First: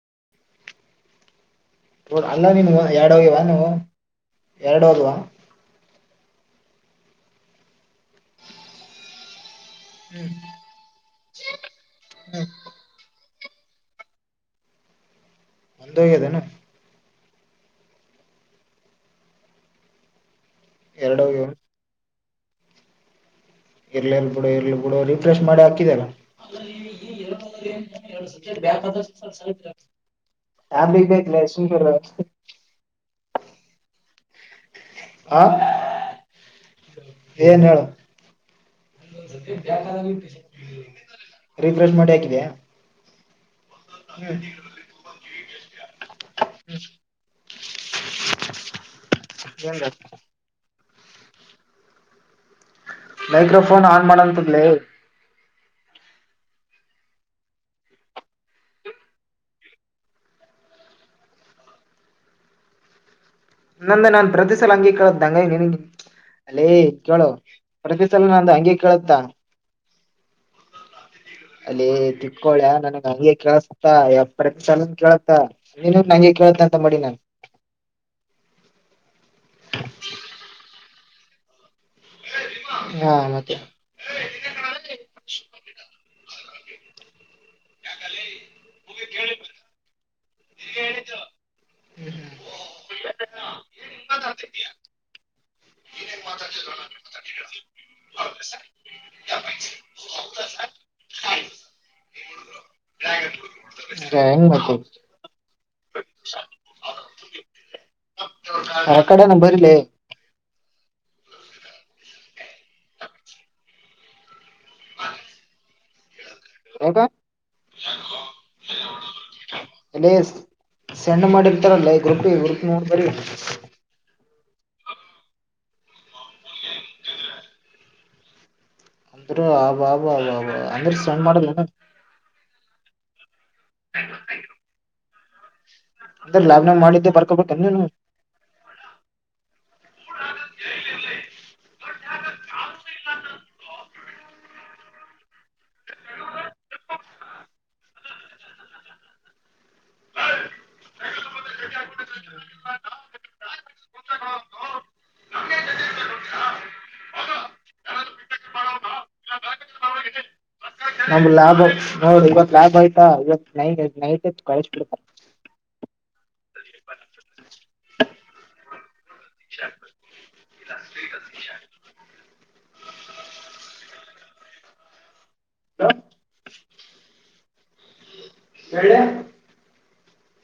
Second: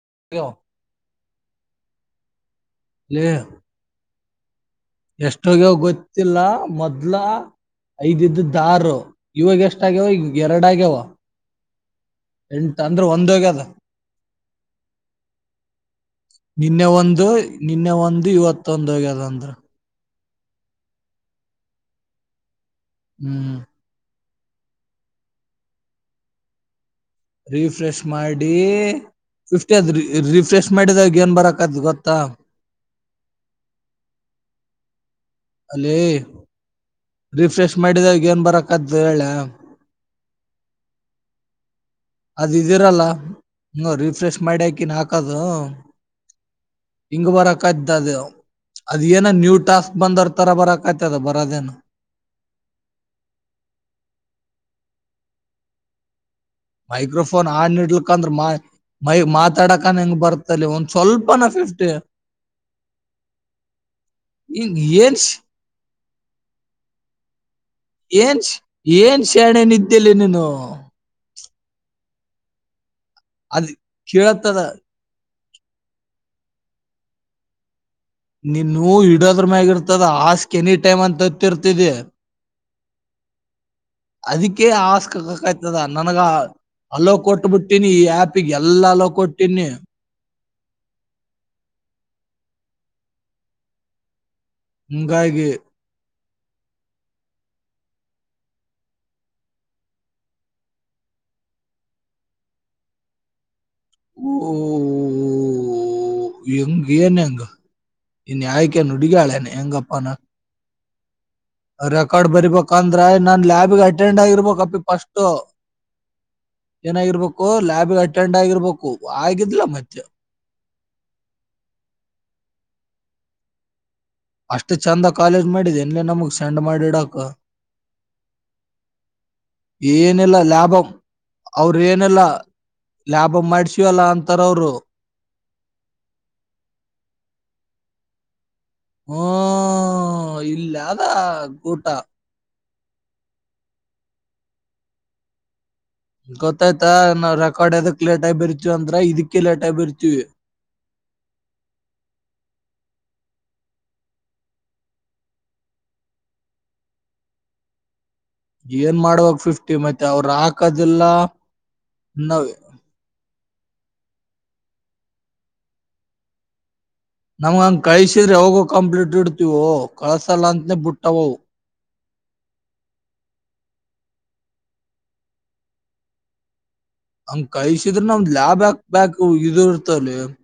[unintelligible] [unintelligible] ಅಲ್ಲ ನಿನವು ಎರಡು ಹೋಗಿವ ನೀವು. ಎರಡು ಹೋದ್ವಾ ಎಷ್ಟೋಗವ ಗೊತ್ತ ತ್ತಿಲ್ಲ ಮೊದ್ಲ ಐದಿದ್ದ ಆರ ಇವಾಗ ಎಷ್ಟು. [unintelligible] ಎರಡ ಆಗವ ಎಂಟ್ ಅಂದ್ರೆ ಒಂದ ಒಗೆದ. [unintelligible] ಒಂದು ಹೋಗ್ಯದೇನು ನಿನ್ನೆ ಒಂದು. ನಿನ್ನೆ ಒಂದು ಇವತ್ತೊಂದೋಗೆದಂದ್ರು. ಎರಡೋಗ್ಯವ. ಹ್ಮ್ ಇರ್ಲಿ ಇಲ್ ಬಿಡು ಇರ್ಲ್ ಬಿಡು ರಿಫ್ರೆಶ್ ಮಾಡಿ ಹಾಕಿದಲ್ಲ. ರಿಫ್ರೆಶ್ ಮಾಡಿ ಫಿಫ್ಟಿ ಅದ ರಿ ರಿಫ್ರೆಶ್ ಟ್ಯಾಬ್ಲೆಟ್ ಮಾಡಿದಾಗ ಏನ್ ಬೇಕಲೇ ಬರಕತ್ ಸುಮ್ಕಿರು ಗೊತ್ತಾ. ಆ ಅಲ್ಲಿ ಏನ್ ರಿಫ್ರೆಷ್ ಹೇಳು ಮಾಡಿದಾಗ ಏನ್ ಬರಾಕತ್ತ ಹೇಳ್ಲ್ಯಾ. [inaudible] ಹಾಕಿದ್ಯಾ ಅದಿದರಲ್ಲ. ಹ ರಿಫ್ರೆಶ್ ಮಾಡಿ ಹಾಕಿನಿ ಹಾಕದ. [unintelligible] ಹಿಂಗ ಬರಕತ್ತಿ ಅದು ಅದ ಏನ ನ್ಯೂ ಟಾಸ್ಕ್ ಬಂದರ್ ತರ ಬರಕ್. ಆತ್ತೆದ ಬರದೇನು. ಮೈಕ್ರೋಫೋನ್ ಆನ್ ಮಾಡಲಂತದ್ಲೇ. ಮೈಕ್ರೋಫೋನ್ ಆನ್ ಇಡ್ಲಕ ಅಂದ್ರ ಮಾ ಮೈ ಮಾತಾಡಕನ ಹೆಂಗ ಬರ್ತಲ್ಲಿ ಒಂದ ಸ್ವಲ್ಪನ ಫಿಫ್ಟಿ. ನಂದ ನಾನ್ ಪ್ರತಿ ಸಲ ಹಿಂಗ್ ಹಂಗೆ ಏನ್ ಕೇಳುತ್ತಂಗನ ಲ್ಲೇ ಕೇಳು ಪ್ರತಿ ಸಲ ನಂದು ಹಂಗೆ ಕೇಳತ್ತ. ತಿಲ್ಲೇ ನೀನು. ಲೇ ತಿಕ್ಕೊಳ್ಯ ನನ. ನಂಗೆ ಅದ್ ಕೇಳಸ್ತಾ [unintelligible] ಕೇಳತದ ಎಲ್ಲ ಕೇಳತ್ತಾ. ನೀನು ನಂಗೆ ಕೇಳ್ತ ಅಂತ ಮಾಡಿನಿ ನಾನು. ನೀನು ಇಡದ್ರ ಮ್ಯಾಗ ಇರ್ತದ ಆಸ್ಕ್ ಎನಿ ಟೈಮ್ ಅಂತ ಓತ್ತಿರ್ತಿದಿ. ಹಾ ಮತ್ತೆ. ಅದಕ್ಕೆೇ ಆಸ್ಕ [unintelligible] ನನಗ. ಹಲ್ಲೋ ಕೊಟ್ಬಿಟ್ಟು. ಕೊಟ್ಟೀನಿ ಈ ಆಪಿಗೆ ಎಲ್ಲ ಅಲ್ಲೋ ಕೊಟ್ಟೀನಿ. [unintelligible] [unintelligible] ಹಿಂಗಾಗಿ [unintelligible] ಗ ಊ [unintelligible] ಎಂಗೇನಂದ? ಈ ನ್ಯಾಯಕ್ಕೆ ಆ ಕಡೆನ ನುಡಿಗಾಳೆನ್ ಬರಿಲೆ ಹೆಂಗಪ್ಪಾನ ರೆಕಾರ್ಡ್ ಬರಿಬೇಕಂದ್ರೆ ನಾನ್ ಲ್ಯಾಬ್ಗೆ ಅಟೆಂಡ್ ಆಗಿರ್ಬೇಕಪ್ಪ. ಫಸ್ಟು. ಯಾಕ ಏನಾಗಿರ್ಬೇಕು ಲ್ಯಾಬ್ಗೆ ಅಟೆಂಡ್ ಆಗಿರ್ಬೇಕು ಆಗಿದ್ಲ ಮತ್ತೆ ಅಲ್ಲೇ ಸೆಂಡ್ ಮಾಡಿರ್ತಾರಲ್ಲ ಈ ಗ್ರೂಪ್ಗೇ ಈ ಗ್ರೂಪ್ ನೋಡ್ಬರಿ. ಅಷ್ಟು ಚೆಂದ ಕಾಲೇಜ್ ಮಾಡಿದೇನ್ಲೇ ನಮಗ್ ಸೆಂಡ್ ಮಾಡಿಡಕ. ಅಂದ್ರ ಆಬಬಬಬ ಅಂದ್ರ ಸೆಂಡ್ಮಾಡುದ್ಲೇನು. ಅವ್ರ ಏನಿಲ್ಲ ಲ್ಯಾಬ್ ಬ್ಬ ಮಾಡ್ಸಿವಲ್ಲ ಅಂತಾರವ್ರು. ಅಂದ್ರ್ ನಾವ್ನಾವ್ ಮಾಡಿದ್ದೆ ಬರ್ಕೊಬೇಕೆನು. ಹ್ಮ್ ಇಲ್ಲ ಅದ ಗೂಟ [unintelligible] ಗೊತ್ತಾಯ್ತಾ ನಾವ್ ರೆಕಾರ್ಡ್ ಎದಕ್ ಲೇಟ್ ಆಗಿಬರಿತೀವಂದ್ರ ಇದಕ್ಕೆ ಲೇಟ್ ಆಗ್ಬರಿತೀವಿ. ಏನ್ ಮಾಡುವಾ ಫಿಫ್ಟಿ ಮತ್ತೆ ಅವ್ರಾಕ್ ನಮ್ ಲ್ಯಾಬ್ ನೋಡ್ ಇವತ್ತು ಲ್ಯಾಬ್ ಆಯ್ತಾ ಇವತ್ತು ನೈ ನೈಟ್ [unintelligible] ನಮ್ಗ ಹಂಗ್ ಕಳಿಸಿದ್ರೆ ಅವಾಗೋ ಕಂಪ್ಲೀಟ್ ಇಡ್ತೀವೋ ಕಳ್ಸಲ್ಲ ಅಂತನೇ ಬಿಟ್ಟವವು. ಹ [inaudible] ಹಂಗ್ ಕಳಸಿದ್ರೆ ನ ಲ್ಯಾಬ್ಯಾಕ್ ಬ್ಯಾಕು ಇದು [unintelligible]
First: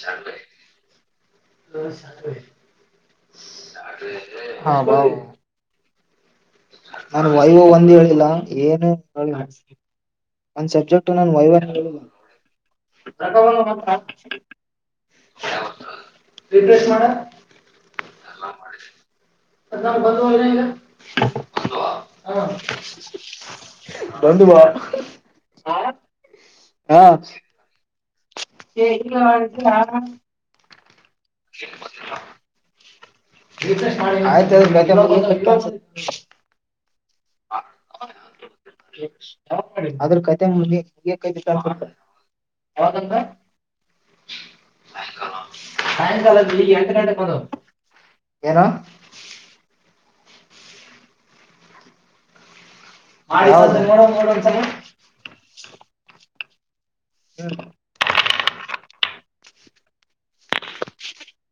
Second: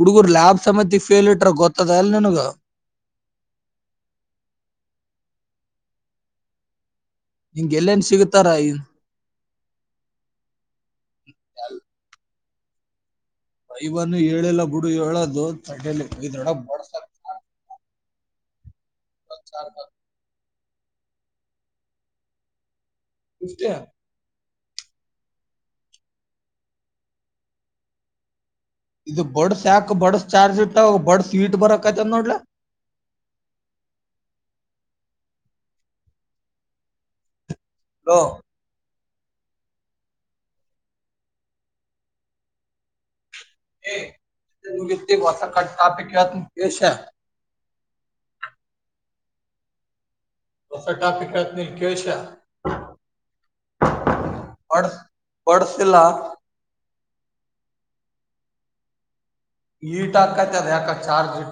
ಹುಡುಗುರ್ ಲ್ಯಾಬ್ ಸಮೇತ ಫೇಲ್ ಇಟ್ರ ಗೊತ್ತದೇಲ್ಲ್ ನಿನುಗ? ಹಾ ಅವ್ನ್ ವೈವೊ ಒಂದ್ ಎಲ್ಲೇನ್ ಹೇಳಿಲ್ಲ ಸಿಗತಾರ ಏನು ಹೇಳ ಒಂದ್ ಸಬ್ಜೆಕ್ಟ್ನ ವೈವೊ ಹೇಳಿಲ್ಲ. ವೖವನು ಹೇಳಿಲ್ಲ ಬಿಡು ಹೇಳದು ತಟ್ಟೇಲಿ ಇದ್ರೊಳಗ್ ಬಡ್ಸ್ತಾರೆ. ಎಲ್ಲಾ ಮಾಡಿದಿನಿ. [unintelligible] [inaudible] ಹವಾ ಹ ಇಷ್ಟೇ [unintelligible] [unintelligible] [unintelligible] ಹ ಹಾ ಇದು ಬಡ್ಸ್ಯಾಕು ಬಡಸ್ ಚಾರ್ಜ್ ಇ ಬಡ್ ಸ್ವೀಟ್ ಬರಕಾಯ್ತದ್ನೋಡ್ಲೆ. [unintelligible] ಆಯ್ತಾಯ್ತ್ ಬ ಹಲೋ ಅದ್ರ್ ಕತೆ ಮುಗಿತ್ [unintelligible] ಅವತಂದೆ ಸಾಯಂಕಾಲ ಬೆಳಿಗ್ಗೆ ಎಂಟು ಗಂಟೆಗೆ ಬಂದವು ಏನೋ [unintelligible] ಹೊಸ ಟಾಫಿಕತ್ನ ಕೇಳ್ಸತಿಯಾ? ಆ ಮೋಡ ನೋಡೋನ್ಸಲಿ. ಬಡ್ಸ್ ಬಡ್ಸ್ ಇಲ್ಲ ಹ್ಮ್ [unintelligible] ಹೀಟಾಕಾಯತದ ಯಾಕ ಚಾರ್ಜು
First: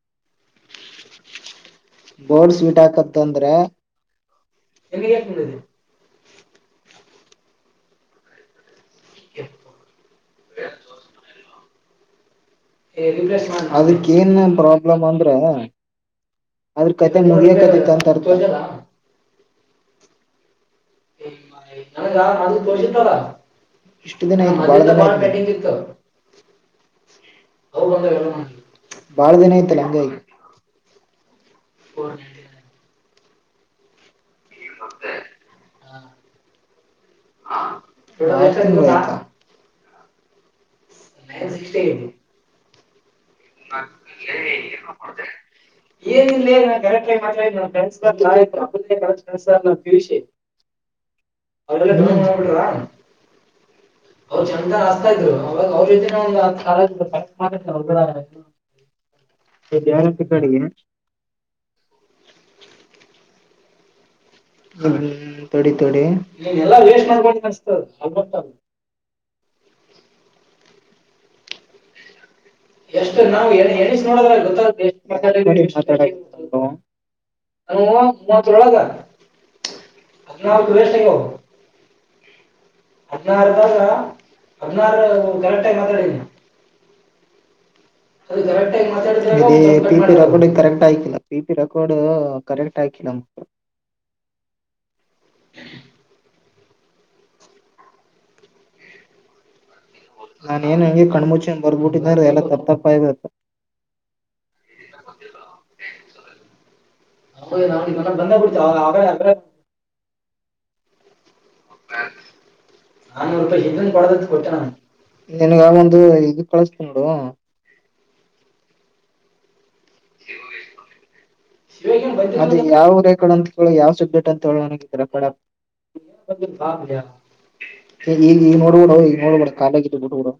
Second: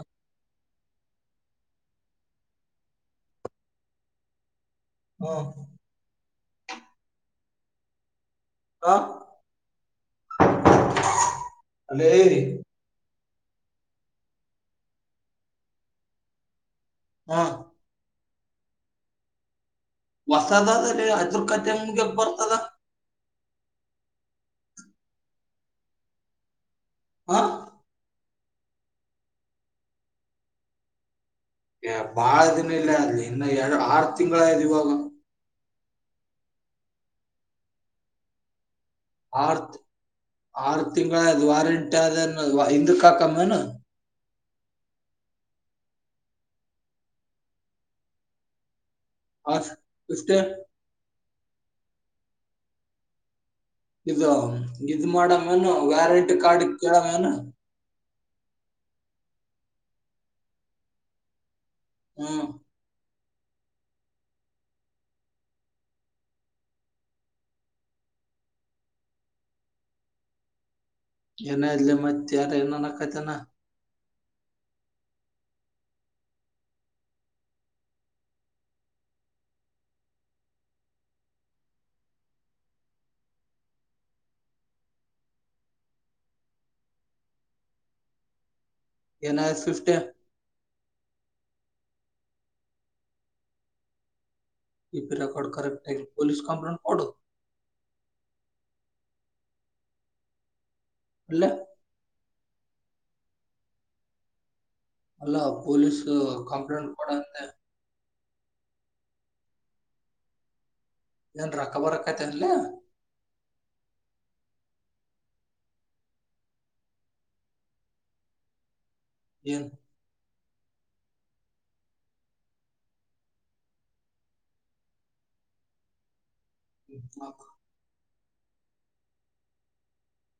[unintelligible] ಸ್ವೀಟಾಕತ್ತ ಅಂದ್ರೆ ಹ್ಮ್ [unintelligible] ಹಾ [unintelligible] ಅಲ್ಲೇರಿ. ಏ ರಿಕ್ವೆಸ್ಟ್ ಮಾಡ್ಲ ಅದಕ್ಕ ಏನೇನ್ ಪ್ರಾಬ್ಲಮ್ ಅಂದ್ರೆ ಅದ್ರ ಕತೆ ಹಾ ಮುಗಿಯಕತ್ತೆತಂತರೆ. [unintelligible] ವಾಸ್ [unintelligible] ಅದರ್ಕತೆ ಮುಗಿಯಕ್ ನನಗ ಬರ್ತದ. [unintelligible] ಹಾ ಹೌದಂದ್ರೆ [unintelligible] ಬಾಳದಿನಾಯ್ತಲ್ಲ ಹಂಗಾಗಿ. ಏ ಫೋರ್ ಬಾಳ ನೈಂಟಿ ನೈನ್ ದಿನ ಇಲ್ಲ ಅಲ್ಲಿ. ಇನ್ನು ಎರಡು ಆರ್ತ್ ತಿಂಗಳಾಯದ್ ಇವಾಗ. [unintelligible] ಆರ್ಥ್ ಆರ್ ಎಷ್ಟ ಆಯ್ತು ಗೊತ್ತಾ ತಿಂಗಳದು ವಾರಂಟ್ ಆದೇನ ಹಿಂದಕ. ತಕಂ. [unintelligible] ಏನ್ ಇಲ್ಲೇ ನ ಕರೆಕ್ಟ ಮಾತಾಡ ನನ್ ಪ್ರೆಂಡ್ಸ್ [unintelligible] [unintelligible] ಇಷ್ಟೇ [unintelligible] [unintelligible] ಇದಕ್ಕೆ ಇದು ಇದ್ ಮಾಡಮೇನು ವ್ಯಾರಂಟಿ ಕಾರ್ಡ್ ಕೇಳಮೇನು ವ್ಯಾರಂಟಿ ಕಾರ್ಡ್ ಇದೇನ. ಹ್ಮ ಹ್ಮ ತಡಿ ತಡಿ [unintelligible] ಎನಾಲೆ ಮತ್. ಯಾವ್ದೋ ಇನ್ನೊಂದು ಎಷ್ಟು ಆಕತನ. ನಾವು [unintelligible] [unintelligible] [unintelligible] [unintelligible] [unintelligible] [unintelligible] [unintelligible] ಟ ಏನ ಫಿಫ್ಟಿ ಆಯ್ಕೆಲ್ಲ ಪಿ ಪಿ ರೆಕಾರ್ಡ್ ಕರೆಕ್ಟ್ ಆಯಕಿಲ್ಲ. ಪಿ ಟಿ ರೆಕಡ್ ಕರೆಕ್ಟ್ ಆಗಿ ಪೊಲಿಸ್ ಕಂಪ್ಲ ಕೊಡು. [unintelligible] ಏನ್ ಹೆಂಗೆ ಅಲ್ಲೇ ಕಣ್ಮುಚ್ಚಿಗಂದ ಬರ್ಬಿಟ್ಟಿದಿದ್ದಾರೆ ಎಲ್ಲ ತಪ್. ತಪ್ಪಾಯ [unintelligible] ಅಲ್ಲ ಪೊಲೀಸು ಕಂಪ್ಲೇಂಟ್ ಕೊಡ ಅಂತೆ. ಬಂದೆ ಬುಡುತ [unintelligible] ಏನ್ ರಕ್ಕ ಬರಕ್ಕತ ಅನ್ಲೆ. ನಾನೂರು ರೂಪಾಯಿ ಇದನ್ ಕೊಡದತ್ ನಿನ್ಗ ಒಂದು ಇದು ಕಳಸ್ತನೋಡು. ಏನು. ಅದು ಯಾವ ರೆಕಾಡ್ ಅಂತ ಕೇಳ ಯಾವ್ ಸಬ್ಜೆಕ್ಟ್ ಅಂತ ಹೇಳ ನನಗೆ ರೇಕಾಡ ಆ, [unintelligible] ಈಗ ಈ ನೋಡ್ಬಿಡು ಈಗ ನೋಡ್ಬಿ ಕಾಲೇಜ್ದು ಬಿಟ್ಬಿಡು.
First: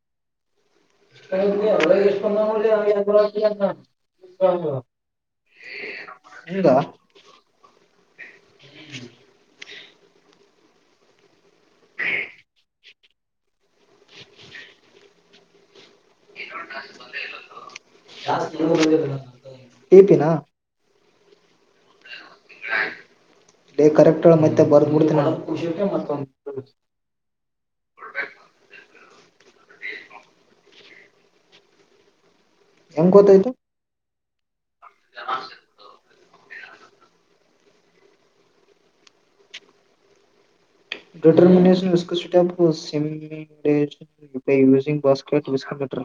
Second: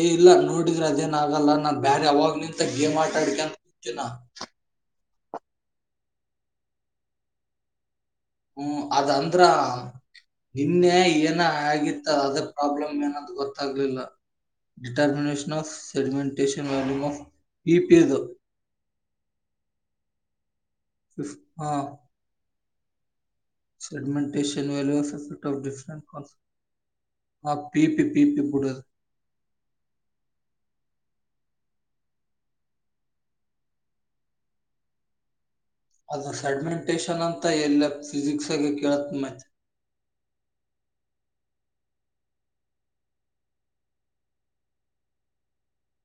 ಏ ಇಲ್ಲ ನೋಡ್. ನೋಡಿದ್ರೆ ಅದೇನ ಆಗಲ್ಲ ನಾನ್ ಬ್ಯಾರೆ ಅವಾಗ ನಿಂತ ಗೇಮ್ ಹಿಂಗ ಆಟಾ ಆಡ್ಕಂತ [unintelligible] [unintelligible] ಹ್ಮ್ ಅದ ಅಂದ್ರ ನಿನ್ನೆ ಏನ್ ಏನ ಆಗಿತ್ತು ಅದ ಪ್ರಾಬ್ಲಮ್ ಏನ ಅದ್ ಗೊತ್ತಾಗ್ಲಿಲ್ಲ ಡಿಟರ್ಮಿನೇಷನ್ಸ್ ಇನೊಂದು ಟಾಸ್ಕ್ ಬಂದೆ ಇಲ್ಲ ಅದು ಇದು ಟಾಸ್ಕ್ [unintelligible] ಓಕೆ ನಾ [unintelligible] [unintelligible] ಕರೆಕ್ಟ್ ಹೇಳ ಮತ್ತೆ ಸೆಗ್ಮಂಟಷನ್ ಬರ್ದ್ ಬಿಡ್ತೀನಿ ನಾನು [unintelligible] ಹೆಂಗ್ ಗೊತಾಯಿತು. [inaudible] ಅದು ಸೆಡ್ಮೆಂಟೇಶನ್ ಅಂತ ಎಲ್ಲ ಫಿಸಿಕ್ಸ್ಲ್ಲು ಕೇಳತ್ ಮೈತ್. Determination ವಿಸಕ setup ಸಿಮ by using basket ವಿಸಕಟರ್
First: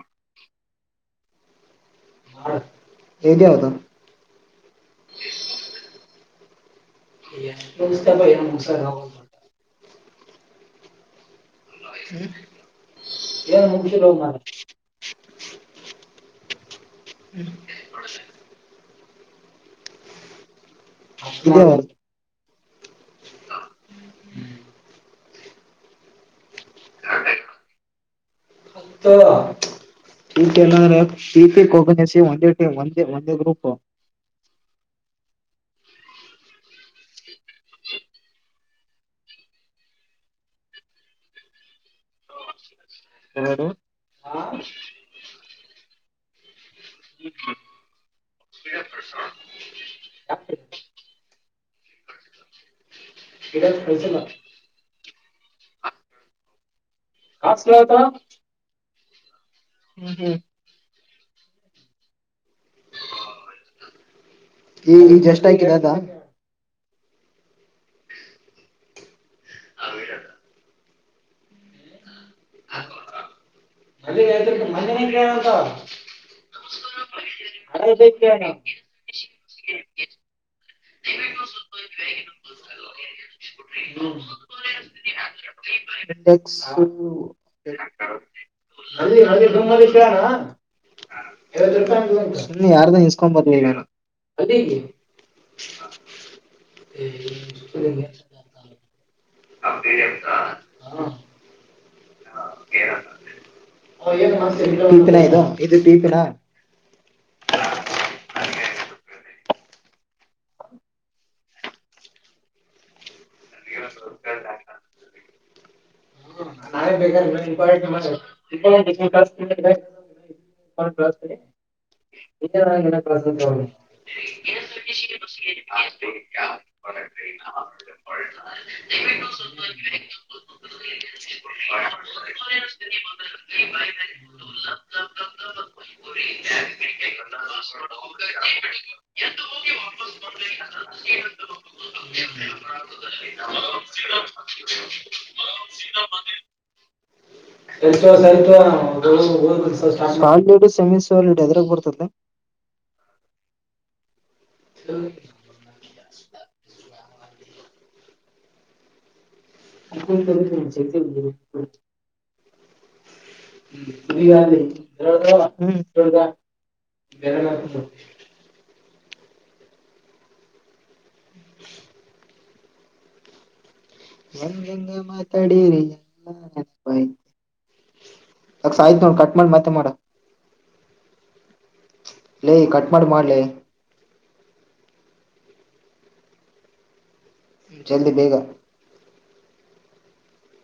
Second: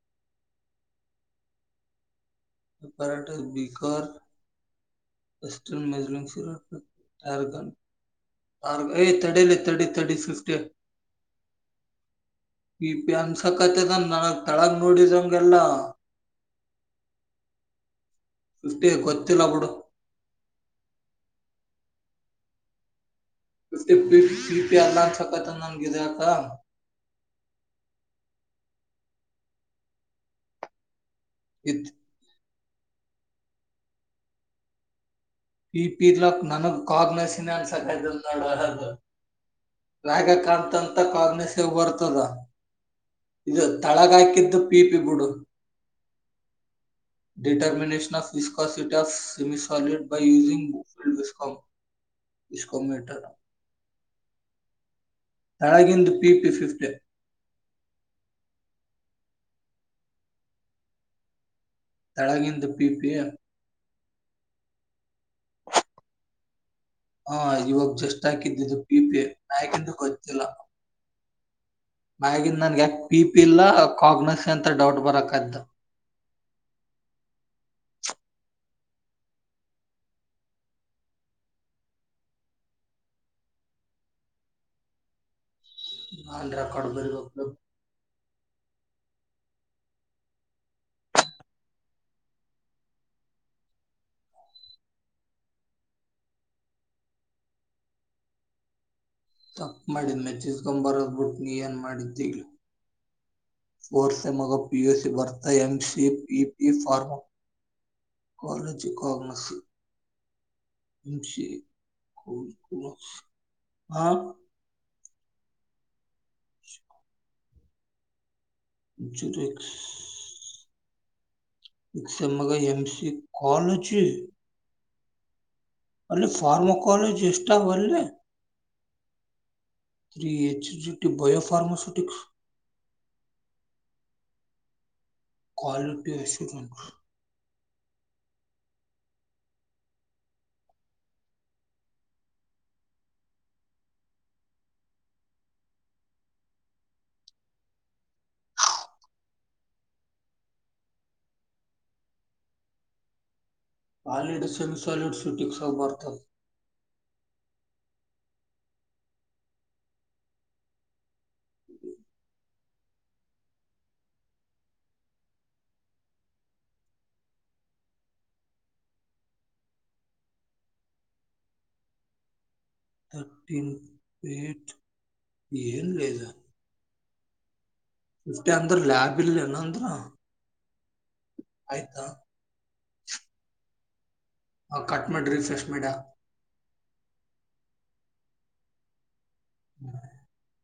ಪರಾಠೆ ಇದ್ಯಾವ್ದು ಬಿಕರ್ ಎಸ್ಟನ್ ಮಜಲಿಂಗ್ ಸಿರೋಟ್. ಹ್ಮ ಏ ತಡೀಲಿ [unintelligible] [unintelligible] ಈ ಪ್ಯಾನ್ಸ ಕತೆದನ್ ನನಗ್ ತಳಗ್ ನೋಡಿದಂಗೆಲ್ಲ. [inaudible] ಏ ಗೊತ್ತಿಲ್ಲ ಬುಡು. [inaudible] [unintelligible] [inaudible] [unintelligible] ಪಿ ಪಿ ಇತ್ ಕೊಕೋನೆಸಿ ಒಂದು ದೆ ಒಂದೇ ಒಂದೇ ಗ್ರೂಪು. ಪಿ ಪಿಲಕ್ ನನಗ್ ಕಾಗ್ನಸಿನ ಅನ್ಸಕ್ದಲ್ ನೋಡ ಅ ರಾಗಕಾತ್ಂತ ಕಾಗನಸೆವ ಬರ್ತದ. ಇದು ತಳಗಾಕಿದ್ದು ಪೀಪಿಬುಡು. Determinations of viscosity of semisolid. Using [unintelligible] Hum ಇಸ್ಕೊ metre. [unintelligible] ಹಾಗಿಂದು P ಪಿಫಿಫ್ಟೆ. ಅಸ್ಲತ. ಹ್ಮ್ ಹ್ಮ್. ತಳಗಿಂದು ಪೀ ಪಿಯ. ಈಗ್ ಜಷ್ಟಾಕಿರದ? ಹಾ ಇವಾಗ ಜಸ್ಟ್ ಹಾಕಿದ್ದಿದ್ದು ಪೀಪೆ. ನಯಕಂದು ಗೊತ್ತಿಲ್ಲ. ಅದಾಗಿಂದ್ ನನ್ಗೆಯಾಕ ಪೀಪಿಲ್ಲ. ಅಲ್ಲಿ [unintelligible] ಗಿರದು. [unintelligible] [unintelligible] [unintelligible] [unintelligible] ನಾನ್ ರೆಕಾರ್ಡ್ ಬರಿಬೇಕು ಬರಿ ಬರಿ [unintelligible] ಯಾರ್ದ ಇಸ್ಕೊಂಡ್ ಬರ್ದಿರದು [unintelligible] [inaudible] ತಪ್ಪ ಮಾಡಿದ್ ಹಾ. ಮೆಚ್ಚಿಸಕೊಂಬರೋದ್ ಬಿಟ್ ನೀ ಏನ್ ಮಾಡಿದ್. ಅವ ಏನ್ ಫೋರ್ತ್ಸೆಮ್ಮಾಗ ಮಾಡ್ತಿ ಪಿ ಇಲ್ಲ ಯು ಅಂತ. ಸಿ ಟಿಪಿನ ಇದು ಬರ್ತ ಎಂ ಇದು ಸಿ ಟಿಪಿನ ಪಿ ಪಿ [unintelligible] ಕಾಲೇಜು ಹೋಗ್ಮ. [unintelligible] ಹಾ. ಹ ನಾವೇ ಬೇಕಾದ್ರ ಸಿಕ್ಸ್ [unintelligible] [unintelligible] [unintelligible] [unintelligible] ಇಸನ್ಮಗ ಎಮ್ ಸಿ ಅವ್ರು. ಕಾಲೇಜೆ. [unintelligible] ಅಲ್ಲಿ ಫಾರ್ಮಾ ಕಾಲೇಜ್ ಎಷ್ಟಾವ್ ಅಲ್ರೀ. [unintelligible] ರಿ HDT biopharmaceutics. [unintelligible] Quality [unintelligible] [unintelligible] [unintelligible] solid semi solid ಎದ್ರಾಗ ಬರ್ತತೆ. ಹಾಲಿಡ್ ಸೆಮಿ ಸಾಲಿಡ್ ಸೂಟಿಂಗ್ಸಾಗ್ ಬರ್ತದ. [unintelligible] [unintelligible] ತರ್ಟಿನ್. ಹೆಂಗೆಂಗ ಮಾತಾಡೀರಿ ಎಲ್ಲ ಇದು ನೆನಪಾಯ್ ಫಿಫ್ಟಿ ಅಂದ್ರ ಆಯ್ತ್ ನೋಡ್ ಲ್ಯಾಬ್ ಕಟ್ ಇಲ್ಲ ಮಾಡಿ ಮತ್ತೆ ಏನಂದ್ರ ಮಾಡ್ ಆಯ್ತಾ ಲೆ ಕಟ್ ಮಾಡ್ ಮಾಡ್ಲೆ. ಹ ಕಟ್ ಮಾಡ್ ರಿಫ್ರೆಶ್ ಮಾಡ. ಜಲ್ದಿ ಬೇಗ. [unintelligible]